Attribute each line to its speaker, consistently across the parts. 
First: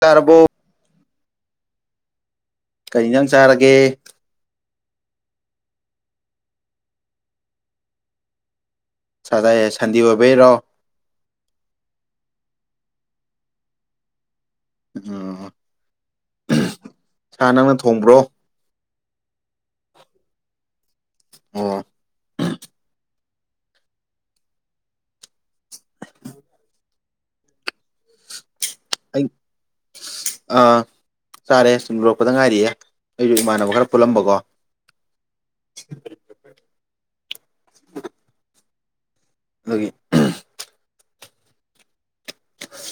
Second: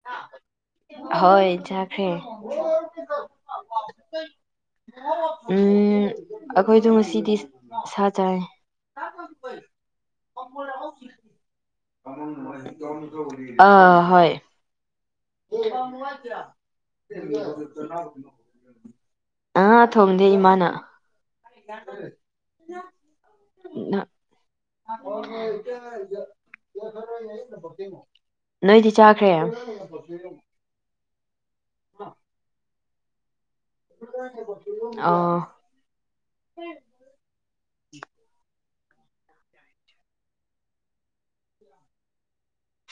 Speaker 1: ꯇꯥꯔꯕꯣ
Speaker 2: ꯍꯣꯏ ꯇꯥꯈ꯭ꯔꯦ
Speaker 1: ꯀꯩ ꯍꯦꯟꯖꯥꯡ ꯆꯥꯔꯒꯦ
Speaker 2: ꯎꯝ ꯑꯩꯈꯣꯏꯗꯣ ꯉꯁꯤꯗꯤ ꯁꯥ ꯆꯥꯏ
Speaker 1: ꯁꯥ ꯆꯥꯏ ꯁꯟꯗꯦ ꯑꯣꯏꯕꯩꯔꯣ
Speaker 2: ꯑꯥ ꯍꯣꯏ
Speaker 1: ꯎꯝ ꯁꯥ ꯅꯪꯅ ꯊꯣꯡꯕ꯭ꯔꯣ
Speaker 2: [unintelligible] ꯑꯥ ꯊꯣꯡꯗꯦ ꯏꯃꯥꯅ
Speaker 1: ꯑꯣ
Speaker 2: [unintelligible] ꯅꯣꯏꯗꯤ ꯆꯥꯈ꯭ꯔꯦ
Speaker 1: ꯑ ꯆꯥꯔꯦ ꯁꯨꯝ ꯂꯣꯏꯔꯛꯄꯗ ꯉꯥꯏꯔꯤꯌꯦ ꯑꯩꯁꯨ ꯏꯃꯥꯟꯅꯕ ꯃꯈ ꯄꯨꯜꯂꯝꯕꯀꯣ
Speaker 2: ꯑꯣ
Speaker 1: ꯑꯗꯨꯒꯤ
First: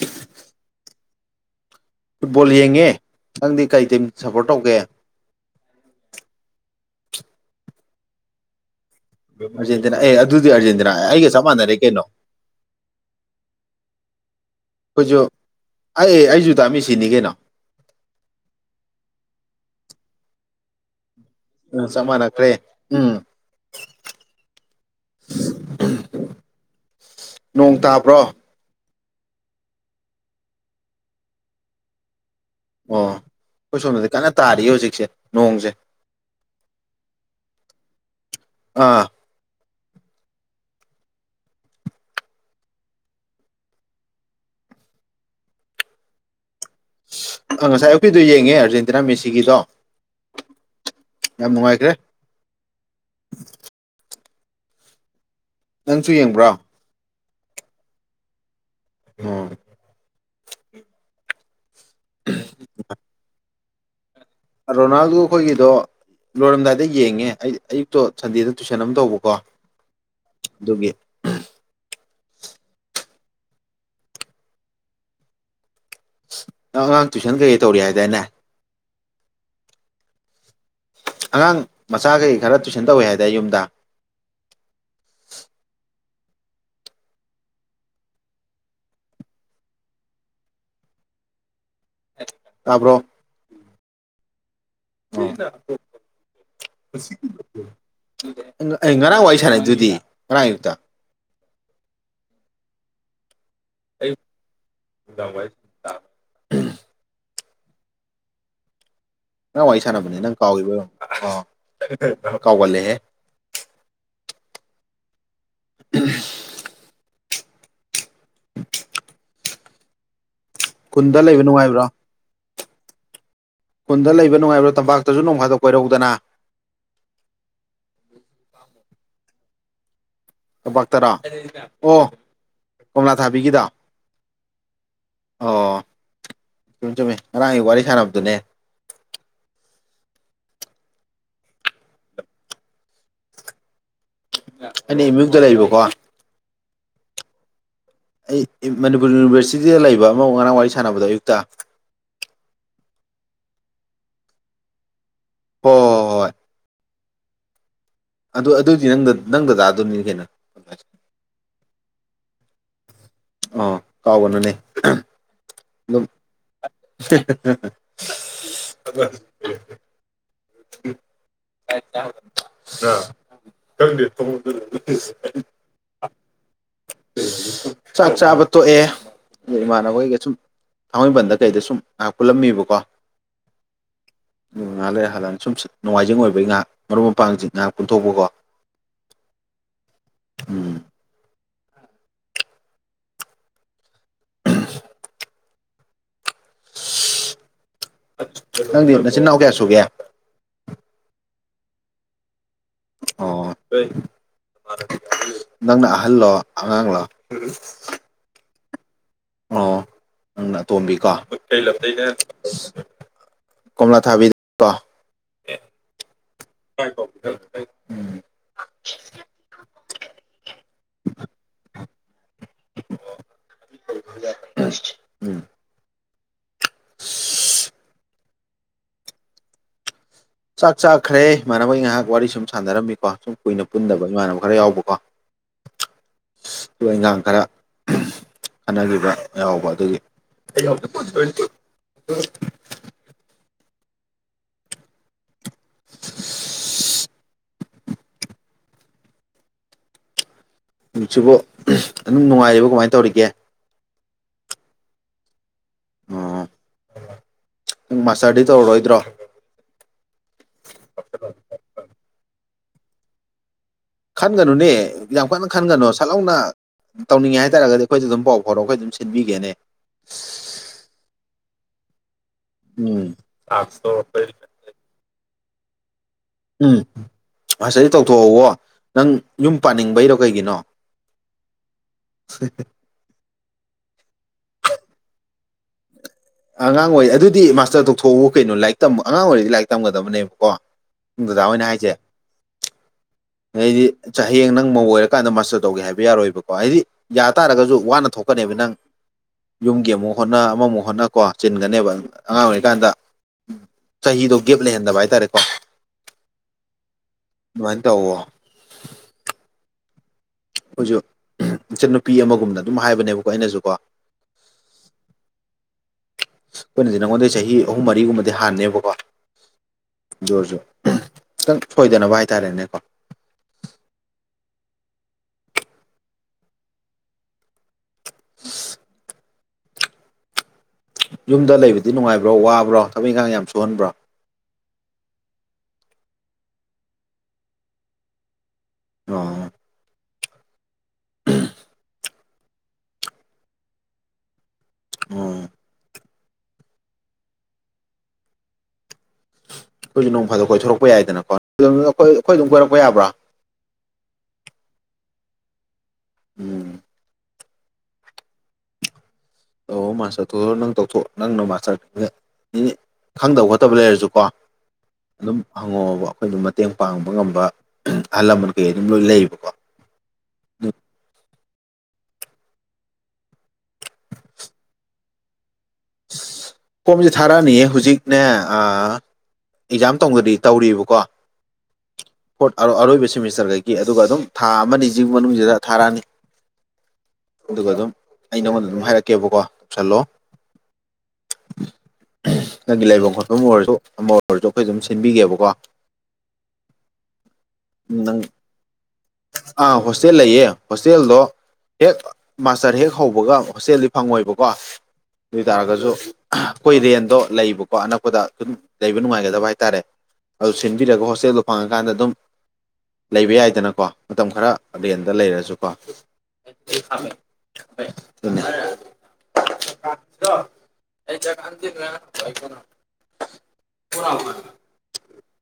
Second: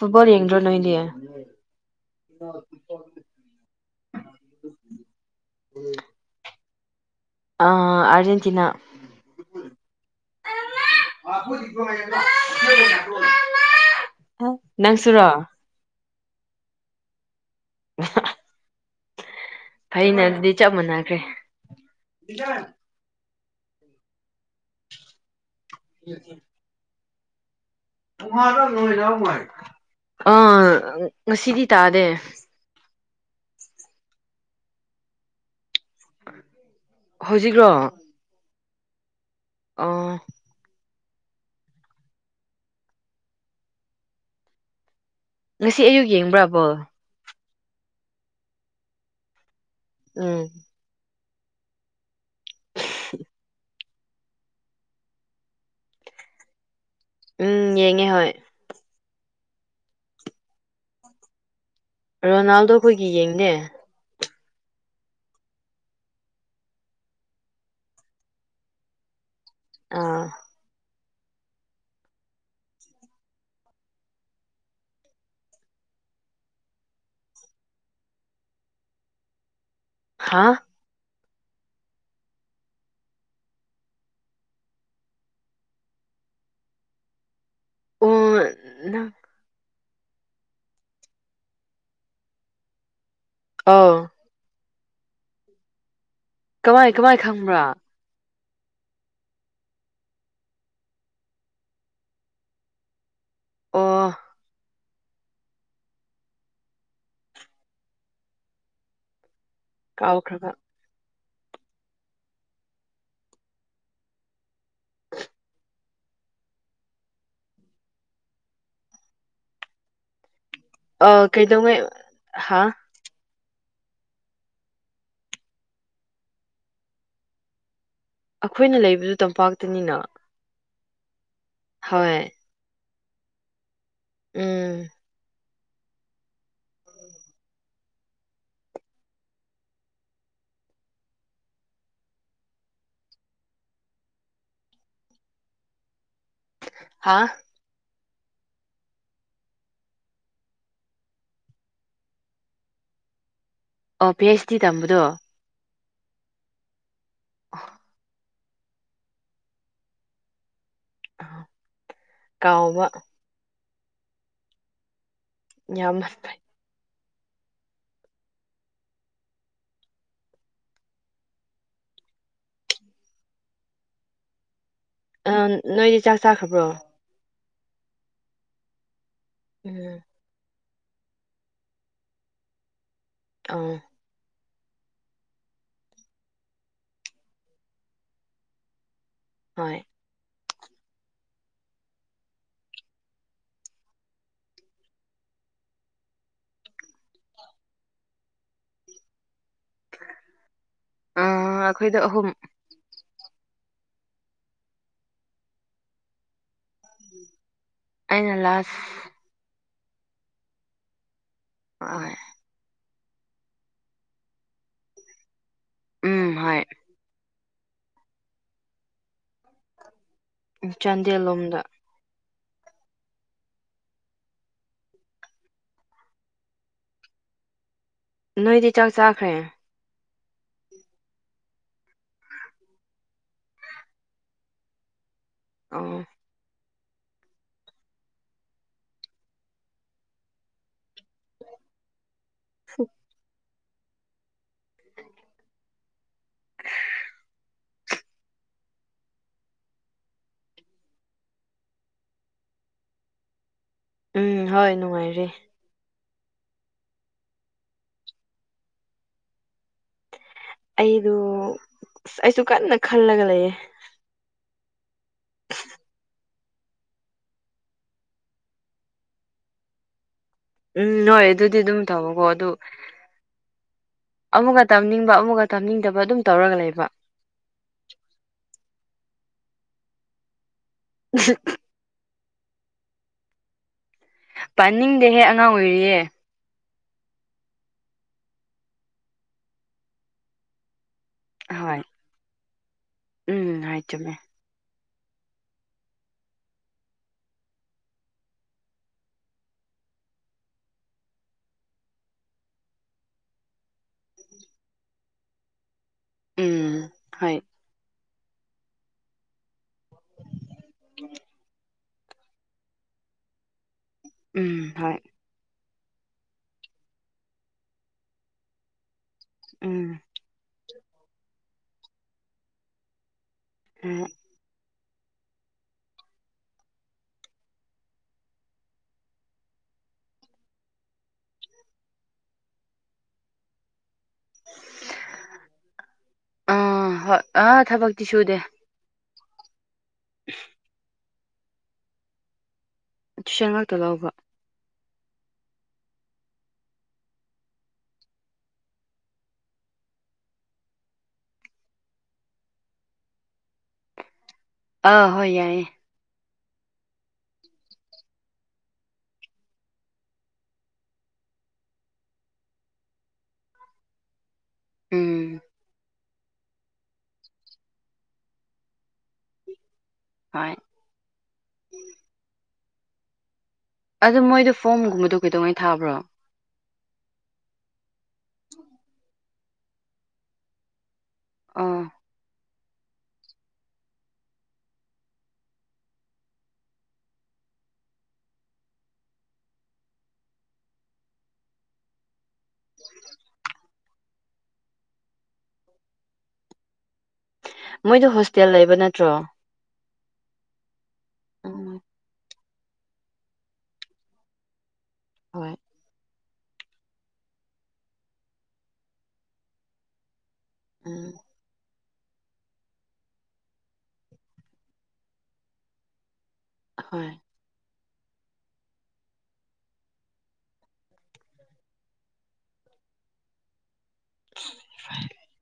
Speaker 2: ꯐꯨꯠꯕꯣꯜ ꯌꯦꯡꯗ꯭ꯔꯣ ꯅꯣꯏꯗꯤ
Speaker 1: ꯐꯨꯠꯕꯣꯜ ꯌꯦꯡꯉꯦ ꯅꯪꯗꯤ ꯀꯩ ꯇꯤꯝ ꯁꯄꯣꯔꯠ ꯇꯧꯒꯦ
Speaker 2: ꯎꯝ ꯑꯥ ꯑꯔꯖꯦꯟꯇꯤꯅꯥ
Speaker 1: ꯑꯥꯔꯖꯦꯟꯇꯤꯅꯥ ꯑꯦ ꯑꯗꯨꯗꯤ ꯑꯥꯔꯖꯦꯟꯇꯤꯅꯥ ꯑꯩꯒ ꯆꯞ ꯃꯥꯟꯅꯔꯦ ꯀꯩꯅꯣ
Speaker 2: [unintelligible]
Speaker 1: ꯑꯩꯈꯣꯏꯁꯨ
Speaker 2: ꯅꯪꯁꯨꯨꯔꯣ
Speaker 1: ꯑꯩ ꯑꯩꯁꯨ ꯗꯥꯃꯦꯁꯤꯅꯤ ꯀꯩꯅꯣ
Speaker 2: ꯐꯩꯅ ꯑꯗꯨꯗꯤ ꯆꯞ ꯃꯥꯅꯈ꯭ꯔꯦ
Speaker 1: ꯑ ꯆꯞ ꯃꯥꯟꯅꯈ꯭ꯔꯦ ꯎꯝ
Speaker 2: [inaudible]
Speaker 1: ꯅꯣꯡ ꯇꯥꯕ꯭ꯔꯣ
Speaker 2: ꯑꯥ ꯉꯁꯤꯗꯤ ꯇꯥꯗꯦ
Speaker 1: ꯑꯣ ꯑꯩꯈꯣꯏ ꯁꯣꯝꯗꯗꯤ ꯀꯟꯅ ꯇꯥꯔꯤꯌꯦ ꯍꯧꯖꯤꯛꯁꯦ ꯅꯣꯡꯁꯦ
Speaker 2: ꯍꯧꯖꯤꯛꯔꯣ
Speaker 1: ꯑꯥ
Speaker 2: ꯑꯥ ꯉꯁꯤ ꯑꯌꯨꯛ ꯌꯦꯡꯕ꯭ꯔꯥ ꯕꯣꯜ
Speaker 1: ꯑꯁ ꯉꯁꯥꯏ ꯑꯌꯨꯛꯀꯤꯗꯣ ꯌꯦꯡꯉꯦ ꯑꯥꯔꯖꯦꯟꯇꯤꯅꯥ ꯃꯦꯁꯤꯒꯤꯗꯣ
Speaker 2: ꯎꯝ
Speaker 1: ꯌꯥꯝ ꯅꯨꯡꯉꯥꯏꯈ꯭ꯔꯦ
Speaker 2: [inaudible]
Speaker 1: ꯅꯪꯁꯨ ꯌꯦꯡꯕ꯭ꯔꯥ
Speaker 2: ꯎꯝ ꯌꯦꯡꯉꯦ ꯍꯣꯏ
Speaker 1: ꯎꯝ
Speaker 2: ꯔꯣꯅꯥꯜꯗꯣ ꯑꯩꯈꯣꯏꯒꯤ ꯌꯦꯡꯗꯦ
Speaker 1: ꯔꯣꯅꯥꯜꯗꯣ ꯈꯣꯏꯒꯤꯗꯣ ꯂꯣꯏꯔꯝꯗꯥꯏꯗ ꯌꯦꯡꯉꯦ ꯑꯩꯗꯤ ꯑꯌꯨꯛꯇꯣ ꯁꯟꯗꯦꯗ ꯇꯨꯏꯁꯟ ꯑꯃ ꯇꯧꯕꯀꯣ
Speaker 2: ꯑꯥ
Speaker 1: ꯗꯨꯒꯤ ꯑꯉꯥꯡ ꯇꯨꯏꯁꯟ ꯀꯩꯀꯩ ꯇꯧꯔꯤ ꯍꯥꯏꯗꯥꯏꯅꯦ
Speaker 2: ꯍꯥꯥ
Speaker 1: ꯑꯉꯥꯡ ꯃꯆꯥꯒꯩ ꯈꯔ ꯇꯨꯏꯁꯟ ꯇꯧꯋꯦ ꯍꯥꯏꯗꯥꯏ ꯌꯨꯝꯗꯥ
Speaker 2: ꯑꯣ ꯅꯪ
Speaker 1: ꯇꯥꯕ꯭ꯔꯣ
Speaker 2: ꯑꯧ
Speaker 1: ꯑꯣ
Speaker 2: ꯀꯃꯥꯏ ꯀꯃꯥꯏ ꯈꯪꯕ꯭ꯔꯥ
Speaker 1: ꯑꯦ ꯉꯔꯥꯡ ꯋꯥꯔꯤ ꯁꯥꯟꯅꯩꯗꯨꯗꯤ ꯉꯔꯥꯡ ꯑꯌꯨꯛꯇ
Speaker 2: ꯑꯣ
Speaker 1: ꯑꯌꯨꯛ ꯅꯨꯡꯗꯥꯡ ꯋꯥꯔꯤ ꯇꯥꯕ꯭ꯔ ꯅ ꯋꯥꯔꯤ ꯁꯥꯟꯅꯕꯅꯦ ꯅꯪ
Speaker 2: ꯀꯥꯎꯈ꯭ꯔꯕ
Speaker 1: ꯀꯥꯎꯒꯤꯕ ꯑꯣꯏ ꯀꯥꯎ ꯒꯜꯂꯦ ꯍꯦ [unintelligible]
Speaker 2: ꯑ
Speaker 1: ꯀꯨꯟꯗ ꯂꯩꯕ
Speaker 2: ꯀꯩꯗꯧꯉꯩ
Speaker 1: ꯅꯨꯡꯉꯥꯏꯕ꯭ꯔꯥ
Speaker 2: ꯍꯥ
Speaker 1: ꯀꯨꯟꯗ ꯂꯩꯕ ꯅꯨꯡꯉꯥꯏꯕ꯭ꯔꯥ ꯇꯝꯄꯥꯛꯇꯖꯨ ꯅꯣꯡ ꯐꯥꯗꯣꯛ ꯀꯣꯏꯔꯛꯎꯗꯅꯥ
Speaker 2: ꯑꯈꯣꯏꯅ ꯂꯩꯕꯗꯨ ꯇꯝꯄꯥꯛꯇꯅꯤꯅ
Speaker 1: ꯇꯝꯄꯥꯛꯇꯔꯥ ꯑꯣ
Speaker 2: ꯍꯣꯏ
Speaker 1: ꯀꯣꯝꯂꯥ ꯊꯥꯕꯤꯒꯤꯗꯣ
Speaker 2: ꯎꯝ
Speaker 1: ꯑꯣ ꯆꯨꯝꯃꯤ ꯆꯨꯝꯃꯤ ꯉꯔꯥꯡꯒꯤ ꯋꯥꯔꯤ ꯁꯥꯟꯅꯕꯗꯨꯅꯦ ꯑꯩꯅ ꯑꯦꯝ ꯌꯨꯗ ꯂꯩꯕꯀꯣ
Speaker 2: ꯍꯥꯥ
Speaker 1: ꯑꯩ ꯃꯅꯤꯄꯨꯔ ꯌꯨꯅꯤꯚꯔꯁꯤꯇꯤꯗ ꯂꯩꯕ ꯑꯃ ꯉꯔꯥꯡ ꯋꯥꯔꯤ ꯁꯥꯟꯅꯕꯗꯣ ꯑꯌꯨꯛꯇ
Speaker 2: ꯑꯣ ꯄꯤ ꯑꯩꯩꯆ ꯗꯤ ꯇꯝꯕꯗꯣ
Speaker 1: ꯍꯣ ꯍꯣ ꯍꯣꯏ
Speaker 2: [inaudible]
Speaker 1: ꯑꯗꯨ ꯑꯗꯨꯗꯤ ꯅꯪ ꯅꯪꯗ ꯗꯗꯥꯗꯨꯅꯤ ꯀꯩꯅꯣ
Speaker 2: ꯀꯥꯎꯕ
Speaker 1: ꯑꯣ ꯀꯥꯎꯒꯅꯨꯅꯦ ꯑꯗꯨꯝ
Speaker 2: ꯌꯥꯝꯅ ꯐꯩ
Speaker 1: [unintelligible] [unintelligible]
Speaker 2: ꯑꯥ ꯅꯣꯏꯗꯤ ꯆꯥꯛ ꯆꯥꯈ꯭ꯔꯕ꯭ꯔꯣ
Speaker 1: ꯆꯥꯛ ꯆꯥꯕ ꯇꯣꯛꯑꯦ ꯑꯗꯣ
Speaker 2: ꯎꯝ
Speaker 1: ꯏꯃꯥꯟꯅꯕꯩꯒ ꯁꯨꯝ ꯊꯥꯡꯃꯩꯕꯟꯗ ꯀꯩꯗ ꯁꯨꯝ ꯉꯥꯏꯍꯥꯛ ꯄꯨꯜꯂꯝꯃꯤꯕꯀꯣ
Speaker 2: ꯑꯣ
Speaker 1: ꯑꯗꯣ ꯉꯥꯛ ꯂꯩꯔ ꯍꯜꯂꯛꯑꯅꯤ ꯁꯨꯝ ꯅꯣꯡꯃꯥꯏꯖꯤꯡ ꯑꯣꯏꯕꯒꯤ ꯉꯍꯥꯛ ꯃꯔꯨꯞ ꯃꯄꯥꯡꯖꯤꯡ ꯉꯍꯥꯛ ꯄꯨꯟꯊꯣꯛꯄꯀꯣ
Speaker 2: ꯍꯣꯏ
Speaker 1: ꯎꯝ [unintelligible] ꯅꯪꯗꯤ ꯅꯆꯤꯟ ꯅꯥꯎ ꯀꯌꯥ ꯁꯨꯒꯦ
Speaker 2: ꯑꯥ ꯑꯩꯈꯣꯏꯗꯣ ꯑꯍꯨꯝ
Speaker 1: ꯑꯣ ꯅꯪꯅ ꯑꯍꯜꯂꯣ ꯑꯉꯥꯡꯂꯥ
Speaker 2: ꯑꯩꯅ ꯂꯥꯁ
Speaker 1: ꯑꯣ ꯅꯪꯅ ꯑꯇꯣꯝꯕꯤꯀꯣ
Speaker 2: ꯍꯣꯏ
Speaker 1: ꯀꯣꯝꯂꯥ ꯊꯥꯕꯤ ꯀꯣ
Speaker 2: ꯎꯝ ꯍꯣꯏ
Speaker 1: ꯎꯝ
Speaker 2: ꯆꯥꯟꯗꯦꯜꯂꯣꯝꯗ
Speaker 1: ꯎꯝ
Speaker 2: ꯅꯣꯏꯗꯤ ꯆꯥꯛ ꯆꯥꯈ꯭ꯔꯦ
Speaker 1: ꯆꯥꯛ ꯆꯥꯈ꯭ꯔꯦ ꯏꯃꯥꯟꯅꯕꯩ ꯉꯍꯥꯛ ꯋꯥꯔꯤ ꯁꯨꯝ ꯁꯥꯟꯅꯔꯝꯃꯤꯀꯣ ꯁꯨꯝ ꯀꯨꯏꯅ ꯄꯨꯟꯗꯕ ꯏꯃꯥꯟꯅꯕ ꯈꯔ ꯌꯥꯎꯕꯀꯣ
Speaker 2: ꯑꯣ
Speaker 1: ꯂꯣꯏ ꯏꯟꯒꯥꯡ ꯈꯔ ꯈꯟꯅꯒꯤꯕ ꯌꯥꯎꯕ ꯑꯗꯨꯒꯤ [unintelligible]
Speaker 2: [inaudible] [inaudible]
Speaker 1: ꯍꯧꯖꯤꯛꯁꯤꯕꯨ ꯑꯗꯨꯝ ꯅꯨꯡꯉꯥꯏꯔꯤꯕꯣ ꯀꯃꯥꯏꯟ ꯇꯧꯔꯤꯒꯦ
Speaker 2: ꯎꯝ ꯍꯣꯏ ꯅꯨꯡꯉꯥꯏꯔꯤ
Speaker 1: ꯑꯣ ꯅꯪ ꯃꯥꯁꯇꯔꯗꯤ ꯇꯧꯔꯔꯣꯏꯗ꯭ꯔꯣ
Speaker 2: ꯑꯩꯗꯨ ꯑꯩꯁꯨ ꯀꯟꯅ ꯈꯜꯂꯒ ꯂꯩꯌꯦ
Speaker 1: ꯈꯟꯒꯅꯨꯅꯦ ꯌꯥꯝ ꯀꯟꯅ ꯈꯟꯒꯅꯣ ꯁꯠꯂꯥꯎꯅ ꯇꯧꯅꯤꯡꯉꯦ ꯍꯥꯏꯇꯥꯔꯒꯗꯤ ꯑꯈꯣꯏꯗ ꯑꯗꯨꯝ ꯄꯥꯎ ꯐꯥꯎꯔꯛꯎ ꯑꯈꯣꯏ ꯑꯗꯨꯝ ꯁꯤꯟꯕꯤꯒꯦꯅꯦ
Speaker 2: ꯎꯝ ꯍꯣꯏ ꯑꯗꯨꯗꯤ ꯑꯗꯨꯝ ꯇꯧꯕꯀꯣ ꯑꯗꯨ
Speaker 1: ꯎꯝ
Speaker 2: ꯑꯃꯨꯛꯒ ꯇꯝꯅꯤꯡꯕ ꯑꯃꯨꯛꯒ ꯇꯝꯅꯤꯡꯗꯕ ꯑꯗꯨꯝ ꯇꯧꯔꯒ
Speaker 1: ꯎꯝ
Speaker 2: ꯂꯩꯕ
Speaker 1: ꯃꯥꯁꯇꯔꯗꯤ ꯇꯧꯊꯣꯛꯍꯧꯋꯣ ꯅꯪ ꯌꯨꯝ ꯄꯥꯅꯤꯡꯕꯩꯔꯣ ꯀꯩꯒꯤꯅꯣ
Speaker 2: [unintelligible]
Speaker 1: [unintelligible]
Speaker 2: ꯄꯥꯅꯤꯡꯗꯦꯍꯦ ꯑꯉꯥꯡ ꯑꯣꯏꯔꯤꯌꯦ
Speaker 1: ꯑꯉꯥꯡ ꯑꯣꯏꯔꯤ ꯑꯗꯨꯗꯤ ꯃꯥꯁꯇꯔ ꯇꯣꯛꯊꯣꯛꯎ ꯀꯩꯅꯣ ꯂꯥꯏꯔꯤꯛ ꯑꯉꯥꯡ ꯑꯣꯏꯔꯗꯤ ꯂꯥꯏꯔꯤꯛ ꯇꯝꯒꯗꯕꯅꯦꯕꯀꯣ ꯗꯗꯥ ꯍꯣꯏꯅ
Speaker 2: ꯍꯣꯏ
Speaker 1: ꯍꯥꯏꯖꯦ
Speaker 2: ꯎꯝ ꯍꯣꯏ
Speaker 1: ꯑꯗꯩꯗꯤ
Speaker 2: ꯆꯨꯝꯃꯦ
Speaker 1: ꯆ ꯍꯌꯦꯡ ꯅꯪ ꯃꯧ ꯑꯣꯏꯔ ꯀꯥꯟꯗ ꯃꯥꯁꯇꯔ ꯇꯧꯒꯦ ꯍꯥꯏꯕ ꯌꯥꯔꯣꯏꯕꯀꯣ ꯍꯥꯏꯗꯤ ꯌꯥ ꯇꯥꯔꯒꯖꯨ ꯋꯥꯅ ꯊꯣꯛꯀꯅꯦꯕ ꯅꯪ ꯌꯨꯝꯒꯤ ꯑꯃꯨꯛ ꯍꯣꯠꯅ ꯑꯃꯃꯨꯛ ꯍꯣꯠꯅ ꯀꯣ ꯆꯤꯟꯒꯅꯦꯕ ꯑꯉꯥꯡ ꯑꯣꯏꯔꯤꯀꯥꯟꯗ ꯆꯍꯤꯗꯣ ꯒꯦꯞ ꯂꯩꯍꯟꯗꯕ ꯍꯥꯏꯇꯥꯔꯦꯀꯣ
Speaker 2: ꯎꯝ ꯍꯣꯏ
Speaker 1: ꯑꯗꯨꯃꯥꯏꯟ ꯇꯧꯋꯣ ꯑꯈꯣꯏꯖꯨ ꯏꯆꯟ ꯅꯨꯨꯄꯤ ꯑꯃꯒꯨꯝꯅ ꯑꯗꯨꯝ ꯍꯥꯏꯕꯅꯦꯕꯀꯣ ꯑꯩꯅꯖꯨꯀꯣ
Speaker 2: ꯎꯝ ꯍꯣꯏ
Speaker 1: ꯑꯈꯣꯏꯅꯗꯤ ꯅꯪꯉꯣꯟꯗꯩ ꯆꯍꯤ ꯑꯍꯨꯝ ꯃꯔꯤꯒꯨꯝꯕꯗꯤ ꯍꯥꯟꯅꯦꯕꯀꯣ
Speaker 2: ꯎꯝ
Speaker 1: ꯑꯣꯏꯔꯁꯨ ꯈꯤꯇꯪ ꯁꯣꯏꯗꯅꯕ ꯍꯥꯏꯇꯥꯔꯦꯅꯦꯀꯣ
Speaker 2: ꯎꯝ
Speaker 1: [inaudible] ꯌꯨꯝꯗ ꯂꯩꯕꯗꯤ ꯅꯨꯡꯉꯥꯏꯕ꯭ꯔꯣ ꯋꯥꯕ꯭ꯔꯣ ꯊꯕꯛ ꯏꯪꯒꯥꯡ ꯌꯥꯝ ꯁꯨꯍꯟꯕ꯭ꯔꯣ
Speaker 2: ꯑꯥ ꯍꯣꯏ ꯑꯥ ꯊꯕꯛꯇꯤ ꯁꯨꯗꯦ
Speaker 1: ꯑꯣ
Speaker 2: ꯇꯨꯏꯁꯟ ꯉꯥꯛꯇ ꯂꯥꯎꯕ
Speaker 1: ꯑꯣ ꯑꯈꯣꯏꯖꯨ ꯅꯣꯡ ꯐꯥꯗꯣꯛ ꯀꯣꯏꯊꯣꯔꯛꯄ ꯌꯥꯏꯗꯅꯀꯣ [unintelligible] ꯑꯈꯣꯏ ꯑꯈꯣꯏ ꯑꯗꯨꯝ ꯀꯣꯏꯔꯛꯄ ꯌꯥꯕ꯭ꯔꯣ
Speaker 2: ꯑꯥ ꯍꯣꯏ ꯌꯥꯏꯌꯦ
Speaker 1: ꯎꯝ ꯑꯣ ꯃꯥꯁꯇꯔ ꯇꯧꯊꯣ ꯅꯪ ꯇꯧꯊꯣꯛ ꯅꯪꯅ ꯃꯥꯁꯇꯔ ꯇꯧꯌꯥꯢ ꯅꯤꯅꯤꯠ ꯈꯪꯗꯕ ꯈꯣꯠꯇꯕ ꯂꯩꯔꯖꯨꯀꯣ ꯑꯗꯨꯝ
Speaker 2: ꯎꯝ
Speaker 1: ꯍꯪꯉꯣꯑꯣꯕ ꯑꯈꯣꯏꯅ ꯃꯇꯦꯡ ꯄꯥꯡꯕ ꯉꯝꯕ ꯑꯍꯜ ꯂꯃꯟ ꯀꯩ ꯀꯩ ꯑꯗꯨꯝ ꯂꯣꯏ ꯂꯩꯌꯦꯕꯀꯣ
Speaker 2: ꯍꯣꯏ ꯑꯗꯨ ꯃꯣꯏꯗꯨ ꯐꯣꯝ ꯒꯨꯝꯕꯗꯨ ꯀꯩꯗꯧꯉꯩ ꯊꯥꯕ꯭ꯔꯣ
Speaker 1: ꯐꯣꯝꯖꯦ ꯊꯥꯔꯛꯑꯅꯤꯌꯦ ꯍꯨꯖꯤꯛꯅꯦ ꯑꯥ ꯑꯦꯛꯖꯥꯝ ꯇꯧꯎꯒꯔꯤ ꯇꯧꯔꯤꯕꯀꯣ
Speaker 2: ꯑꯥ
Speaker 1: ꯐꯣꯔꯠ ꯑ ꯑꯔꯣꯏꯕ ꯁꯤꯃꯤꯁꯇꯔꯒꯩꯒꯤ ꯑꯗꯨꯒ ꯑꯗꯨꯝ ꯊꯥ ꯑꯃꯅꯤꯖꯤ ꯃꯅꯨꯡꯖꯤꯗ ꯊꯥꯔꯑꯅꯤ ꯑꯗꯨꯒ ꯑꯗꯨꯝ ꯑꯩ ꯅꯉꯣꯟꯗ ꯑꯗꯨꯝ ꯍꯥꯏꯔꯛꯀꯦꯕꯀꯣ ꯇꯧꯁꯜꯂꯣ
Speaker 2: [inaudible]
Speaker 1: ꯅꯪꯒꯤ ꯂꯩꯕꯝ ꯈꯣꯠꯄꯝ ꯑꯣꯏꯔꯖꯨ ꯑꯃ ꯑꯣꯏꯔꯖꯨ ꯑꯈꯣꯏ ꯑꯗꯨꯝ ꯁꯤꯟꯕꯤꯒꯦꯕꯀꯣ
Speaker 2: ꯃꯣꯏꯗꯣ
Speaker 1: ꯅꯪ
Speaker 2: ꯍꯣꯁꯇꯦꯜ ꯂꯩꯕ ꯅꯠꯇ꯭ꯔꯣ
Speaker 1: ꯑꯥ ꯍꯣꯁꯇꯦꯜ ꯂꯩꯌꯦ ꯍꯣꯁꯇꯦꯜꯗꯣ
Speaker 2: ꯎꯝ
Speaker 1: ꯍꯦꯛ ꯃꯥꯁꯇꯔ ꯍꯦꯛ ꯍꯧꯕꯒ ꯍꯣꯁꯇꯦꯜꯗꯤ ꯐꯪꯉꯣꯏꯕꯀꯣ
Speaker 2: ꯍꯣꯏ
Speaker 1: ꯈꯣꯏ ꯔꯦꯟꯗꯣ ꯂꯩꯕꯀꯣ ꯑꯅꯛꯄꯗ ꯑꯗꯨꯝ ꯂꯩꯕ ꯅꯨꯡꯉꯥꯏꯒꯗꯕ ꯍꯥꯏꯇꯥꯔꯦ ꯑꯗꯨ ꯁꯤꯟꯕꯤꯔꯒ
Speaker 2: ꯎꯝ
Speaker 1: ꯍꯣꯁꯇꯦꯜꯗꯨ ꯐꯪꯉ ꯀꯥꯟꯗ ꯑꯗꯨꯝ ꯂꯩꯕ ꯌꯥꯏꯗꯅꯀꯣ ꯃꯇꯝ ꯈꯔ ꯔꯦꯟꯗ ꯂꯩꯔꯖꯨꯀꯣ
Speaker 2: ꯍꯣꯏ
Speaker 1: [unintelligible] ꯑꯗꯨꯅꯦ [unintelligible] [unintelligible]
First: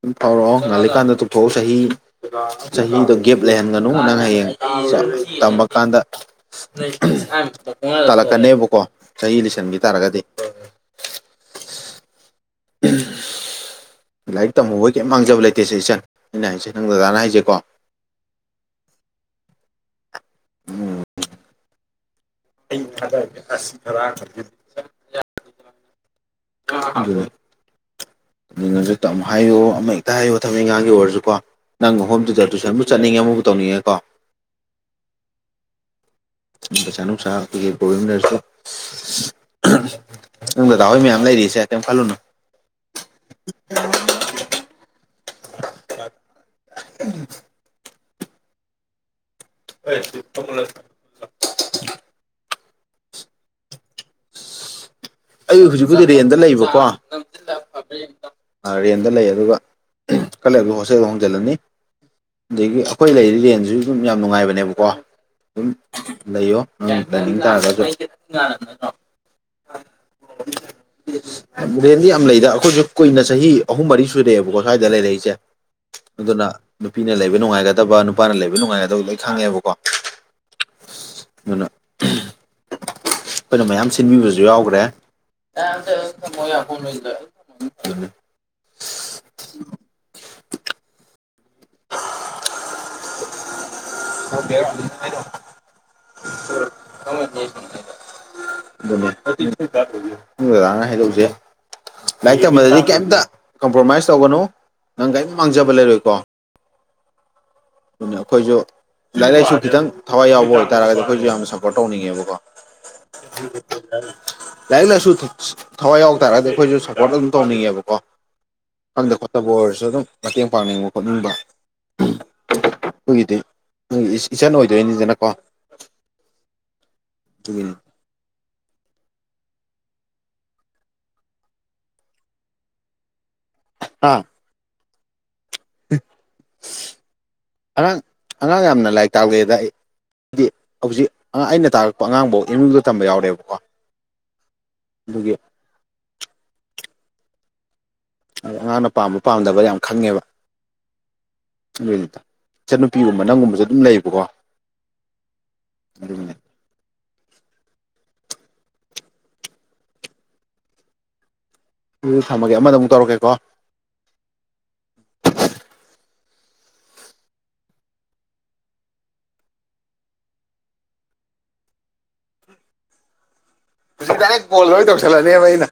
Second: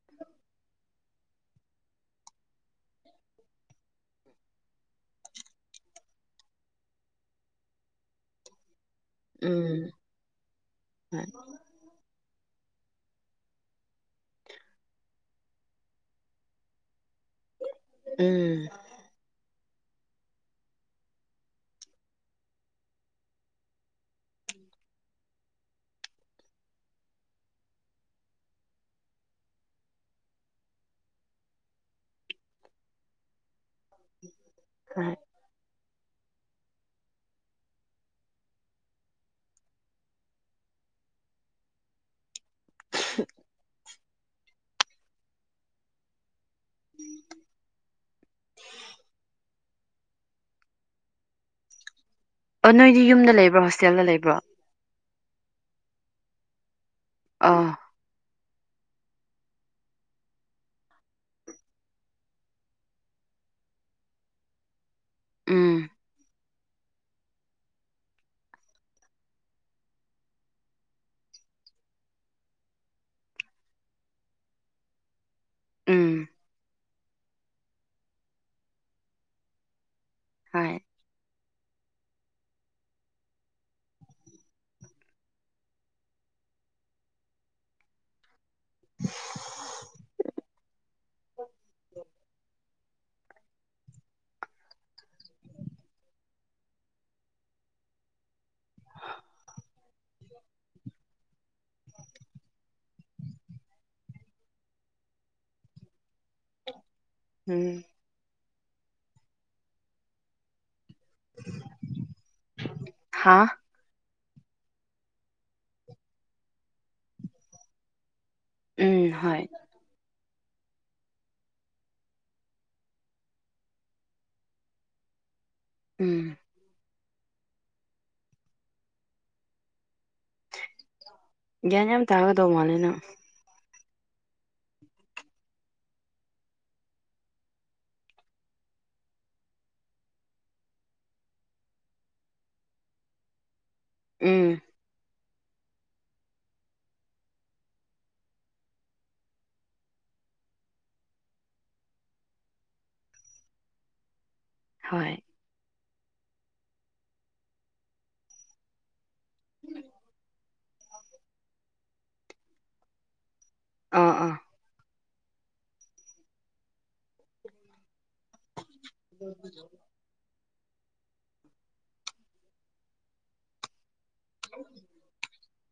Speaker 1: ꯗꯨꯝ ꯐꯥꯎꯔꯛꯑꯣ ꯉꯂꯤꯀꯥꯟꯗ ꯇꯧꯊꯣꯛꯑꯣ ꯆꯍꯤ ꯆꯍꯤꯗꯣ ꯒꯦꯞ ꯂꯩꯍꯟꯒꯅꯨ ꯅꯪ ꯍꯌꯦꯡ ꯇꯝꯕ ꯀꯥꯟꯗ ꯇꯥꯂꯛ ꯀꯅꯦꯕꯀꯣ ꯆꯍꯤ ꯂꯤꯁꯟꯒꯤ
Speaker 2: ꯎꯝ
Speaker 1: ꯇꯥꯔꯒꯗꯤ
Speaker 2: ꯍꯣꯏ
Speaker 1: ꯂꯥꯏꯔꯤꯛ ꯇꯝꯍꯧ ꯕꯩ ꯀꯩꯝ ꯃꯥꯡꯖꯕ ꯂꯩꯇꯦꯁꯦ ꯏꯆꯟ ꯑꯩꯅ ꯍꯥꯏꯁꯦ ꯅꯪ ꯗꯗꯥꯅ ꯍꯥꯏꯖꯦ
Speaker 2: ꯎꯝ
Speaker 1: ꯎꯝ [inaudible] [inaudible] ꯑꯗꯨꯅ ꯖꯤꯛ ꯇꯝꯃꯨ ꯍꯥꯏꯌꯨ ꯑꯃ ꯍꯦꯛꯇ ꯍꯥꯏꯌꯨ ꯊꯕꯛ ꯐꯪꯒꯥꯡꯒꯤ ꯑꯣꯏꯔꯖꯨꯀꯣ ꯅꯪ ꯍꯣꯝ ꯇ꯭ꯌꯨꯇꯔ ꯇꯨꯏꯁꯟꯕꯨ ꯆꯠꯅꯤꯡꯉꯦ ꯑꯃꯕꯨ ꯇꯧꯅꯤꯡꯉꯦꯀꯣ
Speaker 2: ꯍꯣꯏ
Speaker 1: ꯁꯨꯝ ꯄꯩꯁꯥ ꯅꯨꯡꯁꯥ ꯑꯈꯣꯏꯒꯤ ꯄ꯭ꯔꯣꯕ꯭ꯂꯦꯝ ꯂꯩꯔꯖꯨ ꯀꯣ ꯅꯪ ꯗꯗꯥ ꯍꯣꯏ ꯃꯌꯥꯝ ꯂꯩꯔꯤꯁꯦ ꯀꯩꯝ ꯈꯜꯂꯨꯅꯨ [inaudible] [inaudible]
Speaker 2: ꯑꯣ ꯅꯣꯏꯗꯤ ꯌꯨꯝꯗ ꯂꯩꯕ꯭ꯔꯣ ꯍꯣꯁꯇꯦꯜꯗ ꯂꯩꯕ꯭ꯔꯣ
Speaker 1: ꯑꯩ ꯍꯧꯖꯤꯛ ꯄꯨꯗꯤ ꯔꯦꯟꯗ ꯂꯩꯕꯀꯣ
Speaker 2: ꯑꯥ
Speaker 1: ꯑꯥ ꯔꯦꯟꯗ ꯂꯩ ꯑꯗꯨꯒ ꯈꯥꯔꯂꯩꯕꯒ ꯍꯣꯁꯦꯜꯗ ꯍꯣꯡꯖꯤꯜꯂꯅꯤ ꯑꯗꯒꯤ ꯑꯈꯣꯏ ꯂꯩꯔꯤ ꯔꯦꯟꯖꯤꯖꯨ ꯑꯗꯨꯝ ꯌꯥꯝ ꯅꯨꯡꯉꯥꯏꯕꯅꯦꯕꯀꯣ ꯑꯗꯨꯝ
Speaker 2: ꯎꯝ
Speaker 1: ꯂꯩꯌꯣ ꯅꯪ ꯂꯩꯅꯤꯡ ꯇꯥꯔꯒꯁꯨ
Speaker 2: [inaudible]
Speaker 1: ꯔꯦꯟꯗꯤ ꯌꯥꯝ ꯂꯩꯗ ꯑꯈꯣꯏꯖꯨ ꯀꯨꯏꯅ ꯆꯍꯤ ꯑꯍꯨꯝ ꯃꯔꯤ ꯁꯨꯔꯑꯦꯕꯀꯣ ꯁꯥꯏꯗ ꯂꯩꯔꯛꯏꯖꯦ
Speaker 2: ꯎꯝ
Speaker 1: ꯑꯗꯨꯅ ꯅꯨꯄꯤꯅ ꯂꯩꯕ ꯅꯨꯡꯉꯥꯏꯒꯗꯕ ꯅꯨꯄꯥꯅ ꯂꯩꯕ ꯅꯨꯡꯉꯥꯏꯒꯗꯕ ꯂꯣꯏ ꯈꯪꯉꯦꯕꯀꯣ
Speaker 2: ꯍꯣꯏ
Speaker 1: ꯑꯗꯨꯅ ꯈꯣꯏꯅ ꯃꯌꯥꯝ ꯁꯤꯟꯕꯤꯕꯖꯨ ꯌꯥꯎꯒ꯭ꯔꯦ [unintelligible]
Speaker 2: [inaudible] ꯗꯣ
Speaker 1: [inaudible] [inaudible] ꯑꯗꯨꯅꯦ ꯅꯪ ꯗꯗꯥꯅ ꯍꯥꯏꯗꯧꯖꯦ ꯂꯥꯏꯔꯤꯛ ꯇꯝꯕꯗꯗꯤ ꯀꯩꯝꯇ ꯀꯝꯄ꯭ꯔꯣꯃꯥꯏꯁ ꯇꯧꯒꯅꯨ ꯅꯪ ꯀꯩꯝ ꯃꯥꯡꯖꯕ ꯂꯩꯔꯣꯏꯀꯣ
Speaker 2: ꯎꯝ
Speaker 1: ꯗꯨꯅꯦ ꯑꯈꯣꯏꯖꯨ ꯂꯥꯏꯔꯤꯛ ꯂꯥꯏꯁꯨ ꯈꯤꯇꯪ ꯊꯋꯥꯏ ꯌꯥꯎꯕ ꯑꯣꯏꯇꯥꯔꯒꯗꯤ ꯑꯈꯣꯏꯖꯨ ꯌꯥꯝꯅ ꯁꯞꯄꯣꯔꯠ ꯇꯧꯅꯤꯡꯉꯦꯕꯀꯣ
Speaker 2: ꯍꯥ
Speaker 1: [inaudible] ꯂꯥꯏꯔꯤꯛ ꯂꯥꯏꯁꯨ ꯊꯋꯥꯏ ꯌꯥꯎ ꯇꯥꯔꯒꯗꯤ ꯑꯈꯣꯏꯖꯨ ꯁꯞꯄꯣꯔꯠ ꯑꯗꯨꯝ ꯇꯧꯅꯤꯡꯉꯦꯕꯀꯣ
Speaker 2: ꯎꯝ
Speaker 1: ꯈꯪꯗ
Speaker 2: ꯍꯣꯏ
Speaker 1: ꯈꯣꯠꯇꯕ ꯑꯣꯏꯔꯁꯨ ꯑꯗꯨꯝ ꯃꯇꯦꯡ ꯄꯥꯡꯅꯤꯡꯕ ꯈꯣꯠꯅꯤꯡꯕ ꯑꯗꯨꯒꯤꯗꯤ ꯈꯣꯏꯒꯤꯗꯤ ꯏꯆꯟ ꯑꯣꯏꯗꯣꯏꯅꯤꯗꯅꯀꯣ
Speaker 2: ꯎꯝ
Speaker 1: ꯇꯨꯒꯤꯅꯤ
Speaker 2: ꯒ꯭ꯌꯥꯟ ꯌꯥꯝ ꯇꯒꯗꯧ ꯃꯥꯂꯦ ꯅꯪ
Speaker 1: ꯑꯥ
Speaker 2: [inaudible]
Speaker 1: ꯑꯉꯥꯡ ꯑꯉꯥꯡ ꯌꯥꯝꯅ ꯂꯥꯏꯔꯤꯛ ꯇꯥꯛꯂꯛ ꯑꯦꯗ ꯑꯩ ꯍꯥꯏꯗꯤ ꯍꯧꯖꯤꯛ ꯑꯩꯅ ꯇꯥꯔꯛꯄ ꯑꯉꯥꯡꯐꯧ ꯑꯦꯝ ꯌꯨꯗ ꯇꯝꯕ ꯌꯥꯎꯔꯦꯕꯀꯣ
Speaker 2: ꯎꯝ
Speaker 1: ꯗꯨꯒꯤ ꯑꯉꯥꯡꯅ ꯄꯥꯝꯕ ꯄꯥꯝꯗꯕ ꯌꯥꯝ ꯈꯪꯉꯦꯕ ꯑꯗꯨꯏꯅꯤꯗ ꯏꯆꯠꯟꯅꯨꯄꯤꯒꯨꯝꯕ ꯅꯪꯒꯨꯝꯕꯁꯦ ꯑꯗꯨꯝ ꯂꯩꯕꯀꯣ
Speaker 2: ꯍꯣꯏ
Speaker 1: ꯑꯗꯨꯅꯦ ꯎ ꯊꯝꯃꯒꯦ ꯑꯃꯗ ꯑꯃꯨꯛ ꯇꯧꯔꯛꯀꯦꯀꯣ
Speaker 2: ꯑꯥ ꯑꯥ [inaudible]
Speaker 1: ꯗꯥꯏꯔꯦꯛ ꯕꯣꯜ ꯂꯣꯏ ꯇꯧꯁꯜꯂꯅꯦꯕ ꯑꯩꯅ